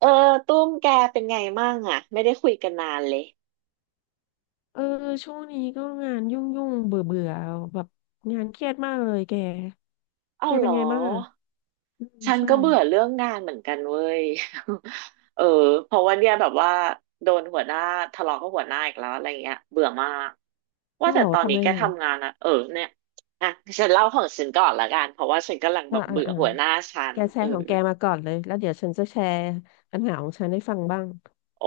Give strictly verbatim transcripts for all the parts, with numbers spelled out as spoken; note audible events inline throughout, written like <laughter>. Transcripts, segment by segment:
เออตุ้มแกเป็นไงมั่งอ่ะไม่ได้คุยกันนานเลยเออช่วงนี้ก็งานยุ่งยุ่งเบื่อเบื่อแบบงานเครียดมากเลยแกเอ้าแกเหเป็รนไงอบ้างอ่ะอืมฉันใช่ก็เบื่อเรื่องงานเหมือนกันเว้ย <laughs> เออเพราะว่าเนี่ยแบบว่าโดนหัวหน้าทะเลาะกับหัวหน้าอีกแล้วอะไรเงี้ยเบื่อมากว่าเอ้าเหแต่รอตอนทำนี้ไมแกอ่ะทำงานอะเออเนี่ยอ่ะฉันเล่าของฉันก่อนละกันเพราะว่าฉันกำลังแบอ่าบอ่าเบื่ออ่าหัวหน้าฉันแกแชเออ ร์ของแกมาก่อนเลยแล้วเดี๋ยวฉันจะแชร์ปัญหาของฉันให้ฟังบ้างโอ้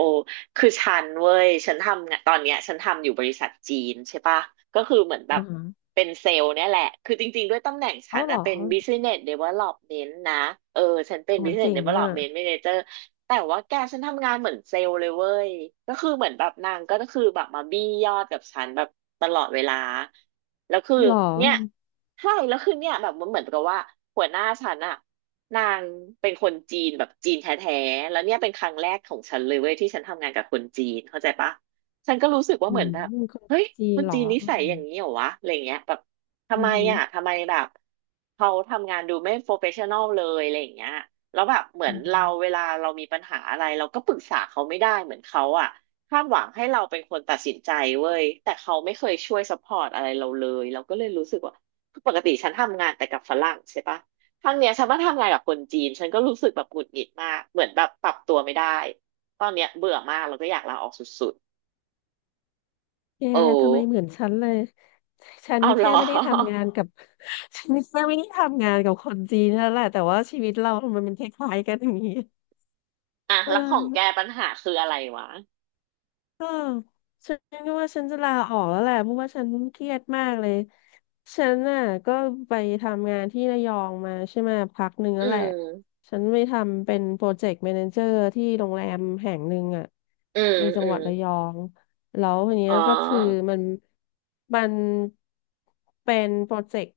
คือฉันเว้ยฉันทำงานตอนเนี้ยฉันทำอยู่บริษัทจีนใช่ปะก็คือเหมือนแบบอ่าฮะเป็นเซลล์เนี่ยแหละ คือจริงๆด้วยตำแหน่งฉัเอ้านเหรนะอเป็น โ Business Development นะ เออฉันเป็น อ้ยเจ๋ Business งอ่ะ Development Manager แต่ว่าแกฉันทำงานเหมือนเซลล์เลยเว้ย ก็คือเหมือนแบบนางก็คือแบบมาบี้ยอดกับฉันแบบตลอดเวลา แล้วคือเหรอเนี่ยใช่แล้วคือเนี่ยแบบมันเหมือนกับว่าหัวหน้าฉันอะ นางเป็นคนจีนแบบจีนแท้ๆแล้วเนี่ยเป็นครั้งแรกของฉันเลยเว้ยที่ฉันทำงานกับคนจีนเข้าใจปะฉันก็รู้สึกว่าอืเหมือมนแบบมีคนเฮ้ยจีคนนเหรอจีนนิอืสัยมอย่างนี้เหรอวะอะไรเงี้ยแบบทำอืไมอ่ะมทำไมแบบเขาทำงานดูไม่โปรเฟชชั่นอลเลยอะไรอย่างเงี้ยแล้วแบบเหมืออืนเราเวม ลาเรามีปัญหาอะไรเราก็ปรึกษาเขาไม่ได้เหมือนเขาอ่ะคาดหวังให้เราเป็นคนตัดสินใจเว้ยแต่เขาไม่เคยช่วยซัพพอร์ตอะไรเราเลยเราก็เลยรู้สึกว่าปกติฉันทำงานแต่กับฝรั่งใช่ปะ ครั้งเนี้ยฉันว่าทำงานกับคนจีนฉันก็รู้สึกแบบหงุดหงิดมากเหมือนแบบปรับตัวไม่ได้ตอนเนี้ยเบื่อมากแล้วก็อยากลาออกสุดแกๆโอ้ทำไมเหมือนฉันเลยฉันเอาเหรแค่อ ไม่ได้ทำงานกับ <laughs> ฉันแค่ไม่ได้ทำงานกับคนจีนนั่นแหละแต่ว่าชีวิตเราทำไมันมันคล้ายๆกันอย่างนี้ <laughs> อ่ะเอแล้วอ ของแกปัญหาคืออะไรวะเออฉันก็ว่าฉันจะลาออกแล้วแหละเพราะว่าฉันเครียดมากเลยฉันน่ะก็ไปทำงานที่ระยองมาใช่ไหมพักหนึ่งอืแล้วแหละมฉันไปทำเป็นโปรเจกต์แมเนเจอร์ที่โรงแรมแห่งหนึ่งอ่ะอืมในจัอืงหวัมดระยองแล้วทีเนี้อ๋อยก็คือมันมันเป็นโปรเจกต์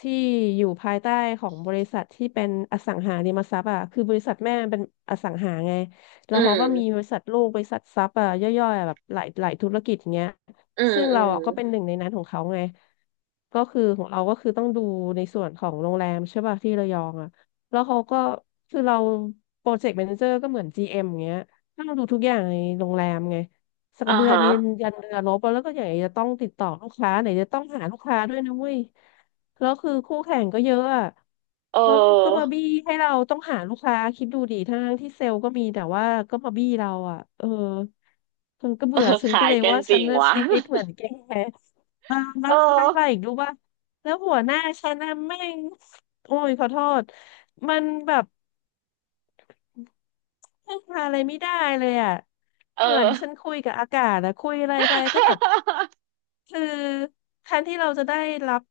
ที่อยู่ภายใต้ของบริษัทที่เป็นอสังหาริมทรัพย์อ่ะคือบริษัทแม่มันเป็นอสังหาไง แล้อืวเขาก็มมีบริษัทลูกบริษัทซับอ่ะย่อยๆอะแบบหลายหลายธุรกิจเงี้ยอืมซึ่งอืเรามอะก็เป็นหนึ่งในนั้นของเขาไงก็คือของเราก็คือต้องดูในส่วนของโรงแรมใช่ป่ะที่ระยองอ่ะแล้วเขาก็คือเราโปรเจกต์แมเนเจอร์ก็เหมือน จี เอ็ม อมอย่างเงี้ยต้องดูทุกอย่างในโรงแรมไงสักกอ่าระเบือฮะยืนยันเรือรบแล้วก็อย่างไรจะต้องติดต่อลูกค้าไหนจะต้องหาลูกค้าด้วยนะเว้ย แล้วคือคู่แข่งก็เยอะอะ เแล้วก็มาออบี้ให้เราต้องหาลูกค้าคิดดูดิทั้งที่เซลล์ก็มีแต่ว่าก็มาบี้เราอ่ะเออฉันก็เออ เบื่อ <laughs> ฉันก็ขายเลยกันว่าจฉัรินงน่ะวะ ชีวิตเหมือนแกอ่า <laughs> แล้วท้าเออยมาอีกรู้ป่ะแล้วหัวหน้าฉันน่ะแม่งโอ้ยขอโทษมันแบบ พึ่งพาอะไรไม่ได้เลยอ่ะเอเหมือนอ ฉันคุยกับอากาศอะคุยอะไรไปก็แบบคือแทนที่เราจะได้รับ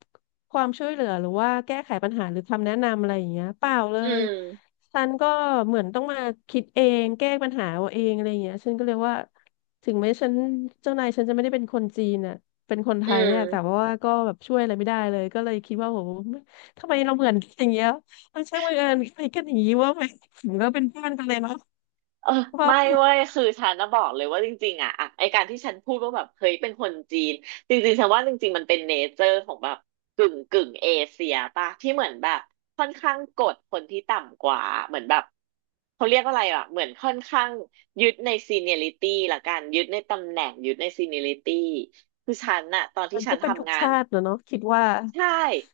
ความช่วยเหลือหรือว่าแก้ไขปัญหาหรือคำแนะนำอะไรอย่างเงี้ยเปล่าเล <laughs> อืยมฉันก็เหมือนต้องมาคิดเองแก้ปัญหาเอาเองอะไรอย่างเงี้ยฉันก็เลยว่าถึงแม้ฉันเจ้านายฉันจะไม่ได้เป็นคนจีนอ่ะเป็นคนไทอืยเนี่ยแต่ม ว่าก็แบบช่วยอะไรไม่ได้เลยก็เลยคิดว่าโหทำไมเราเหมือนกันอย่างเงี้ยมันช่างบังเอิญ <laughs> กันอย่างงี้ว่าไหม ถือวเป็นเพื่อนกันเลยเนาะเออเพราะว่าไม่เว้ยคือฉันนะบอกเลยว่าจริงๆอ่ะอะไอการที่ฉันพูดว่าแบบเฮ้ยเป็นคนจีนจริงๆฉันว่าจริงๆมันเป็นเนเจอร์ของแบบกึ่งกึ่งเอเชียป่ะที่เหมือนแบบค่อนข้างกดคนที่ต่ำกว่าเหมือนแบบเขาเรียกว่าอะไรอ่ะเหมือนค่อนข้างยึดในซีเนียริตี้ละกันยึดในตำแหน่งยึดในซีเนียริตี้คือฉันน่ะตอนมัที่นฉัก็นเป็นทุกทำงาน ชาติเนอะเนาะคิดว่าใช่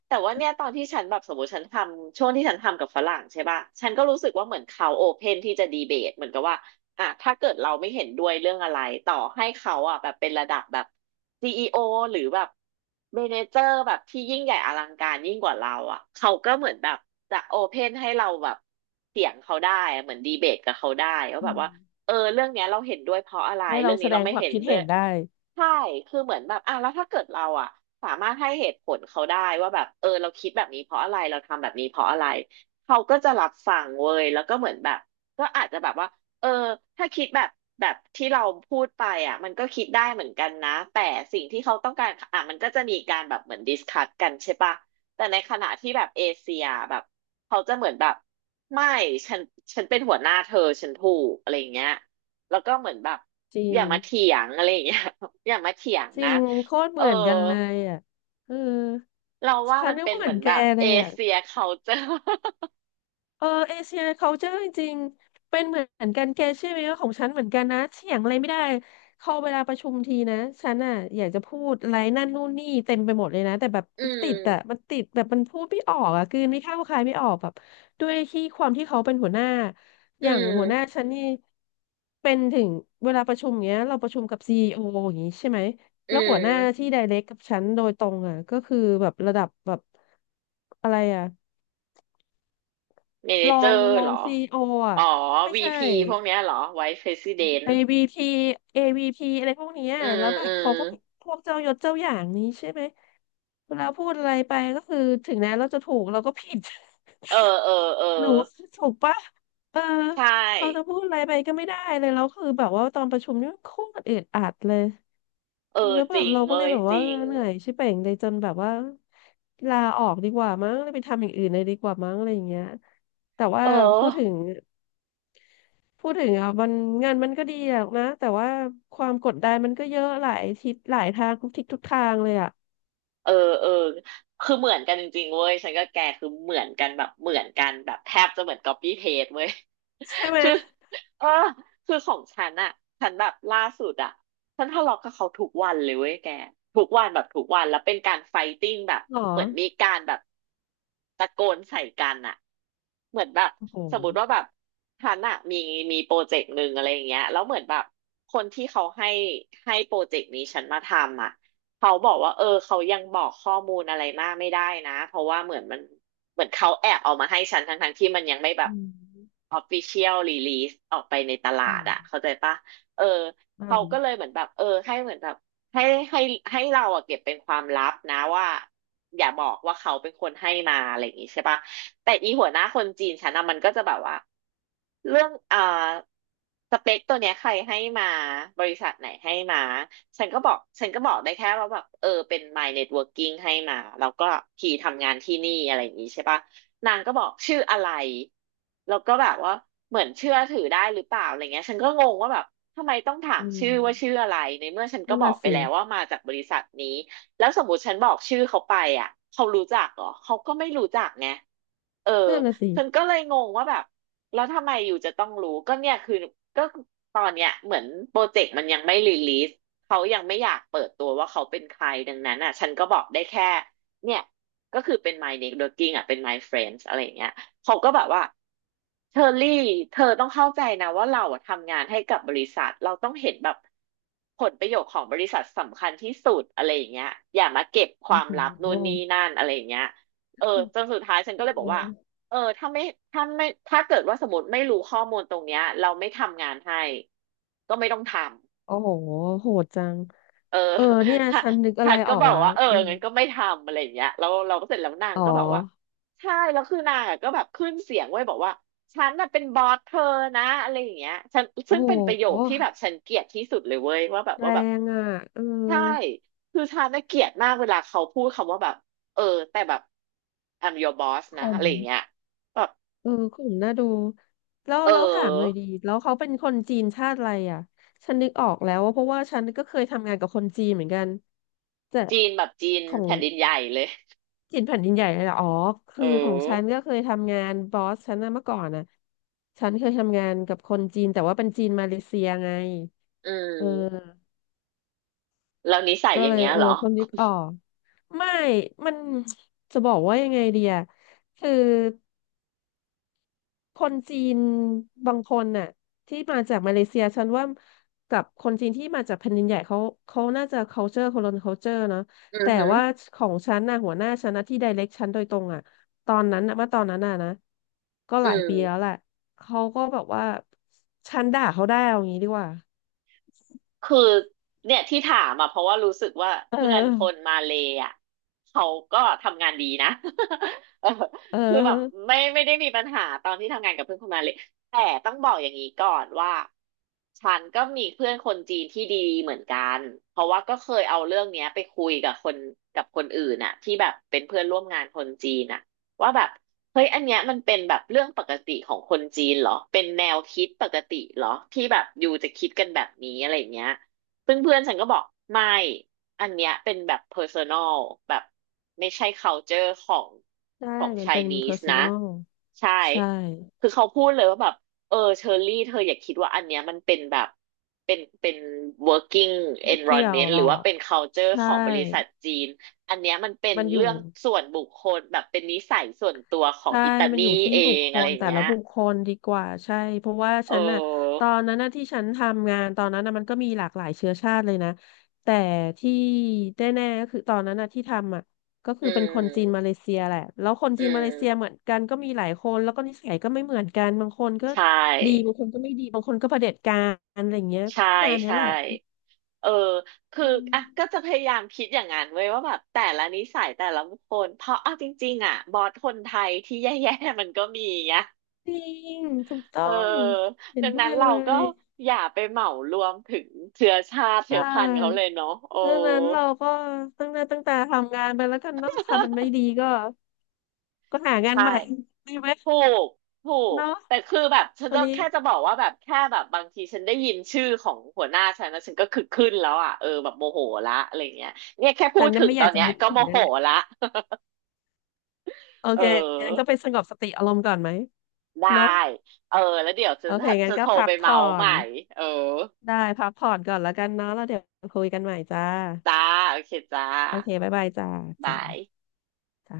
แต่ว่าเนี่ยตอนที่ฉันแบบสมมติฉันทำช่วงที่ฉันทำกับฝรั่งใช่ป่ะฉันก็รู้สึกว่าเหมือนเขาโอเพนที่จะดีเบตเหมือนกับว่าอ่ะถ้าเกิดเราไม่เห็นด้วยเรื่องอะไรต่อให้เขาอ่ะแบบเป็นระดับแบบซีอีโอหรือแบบเมเนเจอร์แบบที่ยิ่งใหญ่อลังการยิ่งกว่าเราอ่ะเขาก็เหมือนแบบจะโอเพนให้เราแบบเถียงเขาได้อะเหมือนดีเบตกับเขาได้ว่าอืแบบว่า มเออเรื่องเนี้ยเราเห็นด้วยเพราะอะไรให้เรื่เราองแสนี้ดเรางไม่ความเห็นคิดด้วเห็ยนได้ใช่คือเหมือนแบบอ่ะแล้วถ้าเกิดเราอ่ะสามารถให้เหตุผลเขาได้ว่าแบบเออเราคิดแบบนี้เพราะอะไรเราทำแบบนี้เพราะอะไรเขาก็จะรับฟังเว้ยแล้วก็เหมือนแบบก็อาจจะแบบว่าเออถ้าคิดแบบแบบที่เราพูดไปอ่ะมันก็คิดได้เหมือนกันนะแต่สิ่งที่เขาต้องการอ่ะมันก็จะมีการแบบเหมือนดิสคัสกันใช่ปะ แต่ในขณะที่แบบเอเชียแบบเขาจะเหมือนแบบไม่ฉันฉันเป็นหัวหน้าเธอฉันถูกอะไรอย่างเงี้ยแล้วก็เหมือนแบบจริองย่ามาเถียงอะไรอย่างเงี้ย <laughs> อย่ามาเถียงจนะริงโคตรเอเหอมือนกันเลยอ่ะเออเราว่าฉัมันนเป็ก็นเหเหมืมือนอนแกแบบเลเอยอ่ะ เชียเขาเจอ เออเอเชีย culture จริงๆเป็นเหมือนกันแกเชื่อไหมว่าของฉันเหมือนกันนะเถียงอะไรไม่ได้เขาเวลาประชุมทีนะฉันอ่ะอยากจะพูดอะไรนั่นนู่นนี่เต็มไปหมดเลยนะแต่แบบ <laughs> อืติดอ่ะมมันติดแบบมันพูดไม่ออกอ่ะกลืนไม่เข้าคายไม่ออกแบบด้วยที่ความที่เขาเป็นหัวหน้าออืย่างหัวหน้ามฉันนี่เป็นถึงเวลาประชุมเงี้ยเราประชุมกับซีอีโออย่างงี้ใช่ไหมอืแล้วหัวหน้ามที่ไดเรกกับฉันโดยตรงอ่ะก็คือแบบระดับแบบอะไรอ่ะ เมเนรอเจองร์รอเหรงอซีโออ่ะอ๋อไม่วีใช่ พีพวกเนี้ยเหรอไว e ์ r e s i ิเดน t เอ วี ที เอ วี พี อวีพีอะไรพวกเนี้ยอืแล้มวแบอืบเขาก็มพวกเจ้ายศเจ้าอย่างนี้ใช่ไหมเวลาพูดอะไรไปก็คือถึงแม้เราจะถูกเราก็ผิด เอ <laughs> อเออเออหนูถูกปะเออใชเราจะพู่ดอะไรไปก็ไม่ได้เลยแล้วคือแบบว่าตอนประชุมนี่โคตรอึดอัดเลยเออแล้วแบจบริงเราก็เลเว้ยยแบบจว่าริงเหนื่อยชิบเป่งเลยจนแบบว่าลาออกดีกว่ามั้งเลยไปทำอย่างอื่นเลยดีกว่ามั้งอะไรอย่างเงี้ยแต่ว่าเออ พูดถึง พูดถึงอ่ะมันงานมันก็ดีหรอกนะแต่ว่าความกดดันมันก็เยอะหลายทิศหลายทางทุกทิศทุกทางเลยอ่ะเออเออคือเหมือนกันจริงๆเว้ยฉันก็แกคือเหมือนกันแบบเหมือนกันแบบแทบจะเหมือน copy paste เว้ยใช่ไหมคือ <laughs> เออคือของฉันอะฉันแบบล่าสุดอะฉันทะเลาะกับเขาทุกวันเลยเว้ยแกทุกวันแบบทุกวันแล้วเป็นการไฟติ้งแบบหรอเหมือนมีการแบบตะโกนใส่กันอะเหมือนแบบโอ้โหสมมติว่าแบบฉันอะมีมีโปรเจกต์หนึ่งอะไรอย่างเงี้ยแล้วเหมือนแบบคนที่เขาให้ให้โปรเจกต์นี้ฉันมาทำอะ เขาบอกว่าเออเขายังบอกข้อมูลอะไรมากไม่ได้นะเพราะว่าเหมือนมันเหมือนเขาแอบเอามาให้ฉันทั้งทั้งที่มันยังไม่แบบ อืม official release ออกไปในตลาอืดมอะเข้าใจปะเอออเขาก็เล่ายเหมือนแบบเออให้เหมือนแบบ ให้ให้ให้เราอะเก็บเป็นความลับนะว่าอย่าบอกว่าเขาเป็นคนให้มาอะไรอย่างงี้ใช่ปะแต่อีหัวหน้าคนจีนฉันอะมันก็จะแบบว่าเรื่องอ่าสเปคตัวเนี้ยใครให้มาบริษัทไหนให้มาฉันก็บอกฉันก็บอกได้แค่ว่าแบบเออเป็น my networking ให้มาแล้วก็พีทำงานที่นี่อะไรอย่างงี้ใช่ปะนางก็บอกชื่ออะไรแล้วก็แบบว่าเหมือนเชื่อถือได้หรือเปล่าอะไรเงี้ยฉันก็งงว่าแบบ ทำไมต้องถาอืมชื่มอว่าชื่ออะไรในเมื่อฉันก็นั่นบอกน่ะไปสิแล้วว่ามาจากบริษัทนี้แล้วสมมติฉันบอกชื่อเขาไปอ่ะเขารู้จักเหรอเขาก็ไม่รู้จักไงเออนั่นน่ะสิฉันก็เลยงงว่าแบบแล้วทำไมอยู่จะต้องรู้ก็เนี่ยคือก็ตอนเนี้ยเหมือนโปรเจกต์มันยังไม่รีลีสเขายังไม่อยากเปิดตัวว่าเขาเป็นใครดังนั้นอ่ะฉันก็บอกได้แค่เนี่ยก็คือเป็น my networking อ่ะเป็น my friends อะไรอย่างเงี้ย เขาก็แบบว่าเชอรี่เธอต้องเข้าใจนะว่าเราอะทำงานให้กับบริษัทเราต้องเห็นแบบผลประโยชน์ของบริษัทสำคัญที่สุดอะไรอย่างเงี้ยอย่ามาเก็บคโอ้วามลับโหนู่นนี่นั่นอะไรอย่างเงี้ยเออจนสุดท้ายฉันก็เอเลยบอกว่าอเออถ้าไม่ถ้าไม่ถ้าเกิดว่าสมมติไม่รู้ข้อมูลตรงเนี้ยเราไม่ทำงานให้ก็ไม่ต้องทำ โอ้โหโหดจังเออ เออเนี่ย <laughs> ทะฉันนึกอะฉัไรนอก็อกบอกแล้วว่าเอออืมงั้นก็ไม่ทำอะไรอย่างเงี้ยแล้วเราก็เสร็จแล้วนางอ๋อก็บอกว่าใช่แล้วคือนางอะก็แบบขึ้นเสียงไว้ยบอกว่าฉันน่ะเป็นบอสเธอนะอะไรอย่างเงี้ยฉันโอ้ซึ่งเป็นประโยคที่โหแบบฉันเกลียดที่สุดเลยเว้ยว่าแบบแรว่าแบบงอ่ะเออใช่คือฉันน่ะเกลียดมากเวลาเขาพูดคำว่าแบบเออแต่แบบ I'm your boss นะข่อะม ไรอย่างเงี้ยแบบเออกลุ่มน่าดูแล้วเอแล้วถามหน่อยอดีแล้วเขาเป็นคนจีนชาติอะไรอ่ะฉันนึกออกแล้วว่าเพราะว่าฉันก็เคยทำงานกับคนจีนเหมือนกันแต่จีนแบบจีนของแผ่นดินใหญ่เลยจีนแผ่นดินใหญ่เลยเหรออ๋อเอคือของฉันอก็เคยทำงานบอสฉันนะเมื่อก่อนนะฉันเคยทำงานกับคนจีนแต่ว่าเป็นจีนมาเลเซียไงอืเอมอแล้วนิสัยก็อย่าเลงยเงี้ยเอเหอรอเพิ่งนึกออกไม่มัน <tsk> จะบอกว่ายังไงดีอะคือ คนจีนบางคนน่ะที่มาจากมาเลเซียฉันว่ากับคนจีนที่มาจากแผ่นดินใหญ่เขาเขาน่าจะ culture คนละ culture เนอะอือแต่หือว่าของฉันน่ะหัวหน้าฉันนะที่ direct ฉันโดยตรงอ่ะตอนนั้นน่ะเมื่อตอนนั้นน่ะนะก็อืหลายปีแล้วม แหละเขาก็แบบว่าฉันด่าเขาได้เอางี้ดีกว่าคือเนี่ยที่ถามอ่ะเพราะว่ารู้สึกว่าเอเพื่อนคนอมาเลย์อ่ะเขาก็ทำงานดีนะ <laughs> เออเอคือแบบอไม่ไม่ได้มีปัญหาตอนที่ทำงานกับเพื่อนคนมาเลย์แต่ต้องบอกอย่างนี้ก่อนว่าฉันก็มีเพื่อนคนจีนที่ดีเหมือนกันเพราะว่าก็เคยเอาเรื่องเนี้ยไปคุยกับคนกับคนอื่นอ่ะที่แบบเป็นเพื่อนร่วมงานคนจีนอ่ะ ว่าแบบเฮ้ยอันเนี้ยมันเป็นแบบเรื่องปกติของคนจีนเหรอเป็นแนวคิดปกติเหรอที่แบบอยู่จะคิดกันแบบนี้อะไรอย่างเงี้ยเพื่อนเพื่อนฉันก็บอกไม่อันเนี้ยเป็นแบบ personal แบบไม่ใช่ culture ของใช่ของ มันเป็น Chinese นะ personal ใช่ใช่คือเขาพูดเลยว่าแบบเออเชอรี่เธออย่าคิดว่าอันเนี้ยมันเป็นแบบเป็นเป็น working ไม่เกี่ยว environment หรหรืออว่ากเป็น culture ใช่ของบริษัทจีน อันเนี้ยมันเป็นมันอเรื่ยู่ องส่วนบุคคลแบบเป็นนิสัยส่วนตัวของใช่อิตามันลีอยู่ที่เอบุคงคอะไรลอย่างแต่เงี้ละยบุคคลดีกว่าใช่เพราะว่าเฉันน่ะตอออนนั้นน่ะที่ฉันทำงานตอนนั้นน่ะมันก็มีหลากหลายเชื้อชาติเลยนะแต่ที่แน่ๆก็คือตอนนั้นน่ะที่ทำอ่ะก็อืคือเป็นคนจีนมาเลมเซียแหละแล้วคนอืจีนมาเลเซียมเหมือนกันก็มีหลายคนแล้วก็นิสัยก็ไม่เหมือนกันบางคนก็ใชดี่บางคนก็ไม่ดีบางคนก็เผด็จการอะไรอย่างเงี้ยก็ใช่ประมาณเนี้ยใช่แหละเออคืออืมอ่ะก็จะพยายามคิดอย่างนั้นเว้ยว่าแบบแต่ละนิสัยแต่ละบุคคลเพราะเอาจริงๆอ่ะบอสคนไทยที่แย่ๆมันก็มีนะจริงถูกต้เออองเห็ดันงด้นั้วนยเลเราก็ยอย่าไปเหมารวมถึงเชื้อชาติใชเชื้อพันธุ์เขาเล่ ยเนาะโอ้ดังนั้นเราก็ตั้งหน้าตั้งตาทำงานไปแล้วกันเนาะถ้ามันไม่ดีก็ก็หางานใช่ ใหม่ <laughs> ดีไหมถูกถูกเนาะแต่คือแบบฉันอันจะนี้แค่จะบอกว่าแบบแค่แบบบางทีฉันได้ยินชื่อของหัวหน้าฉันนะฉันก็คือขึ้นแล้วอ่ะเออแบบโมโหละอะไรเงี้ยเนี่ยแค่พูฉัดนน่ะถึงไม่อตอยากนจะเนี้ยนึกก็ถึโมงนั่โหนแหละละ โอ <laughs> เอเคองั้นก็ไปสงบสติอารมณ์ก่อนไหมได้เนาะเออแล้วเดี๋ยวจะโอเคงั้จะนก็โทรพัไปกเมาผ่อใหนม่เออได้พักผ่อนก่อนแล้วกันเนาะแล้วเดี๋ยวคุยกันใหม่จ้าจ้าโอเคจ้าโอเคบ๊ายบายจ้าจ้าบายจ้า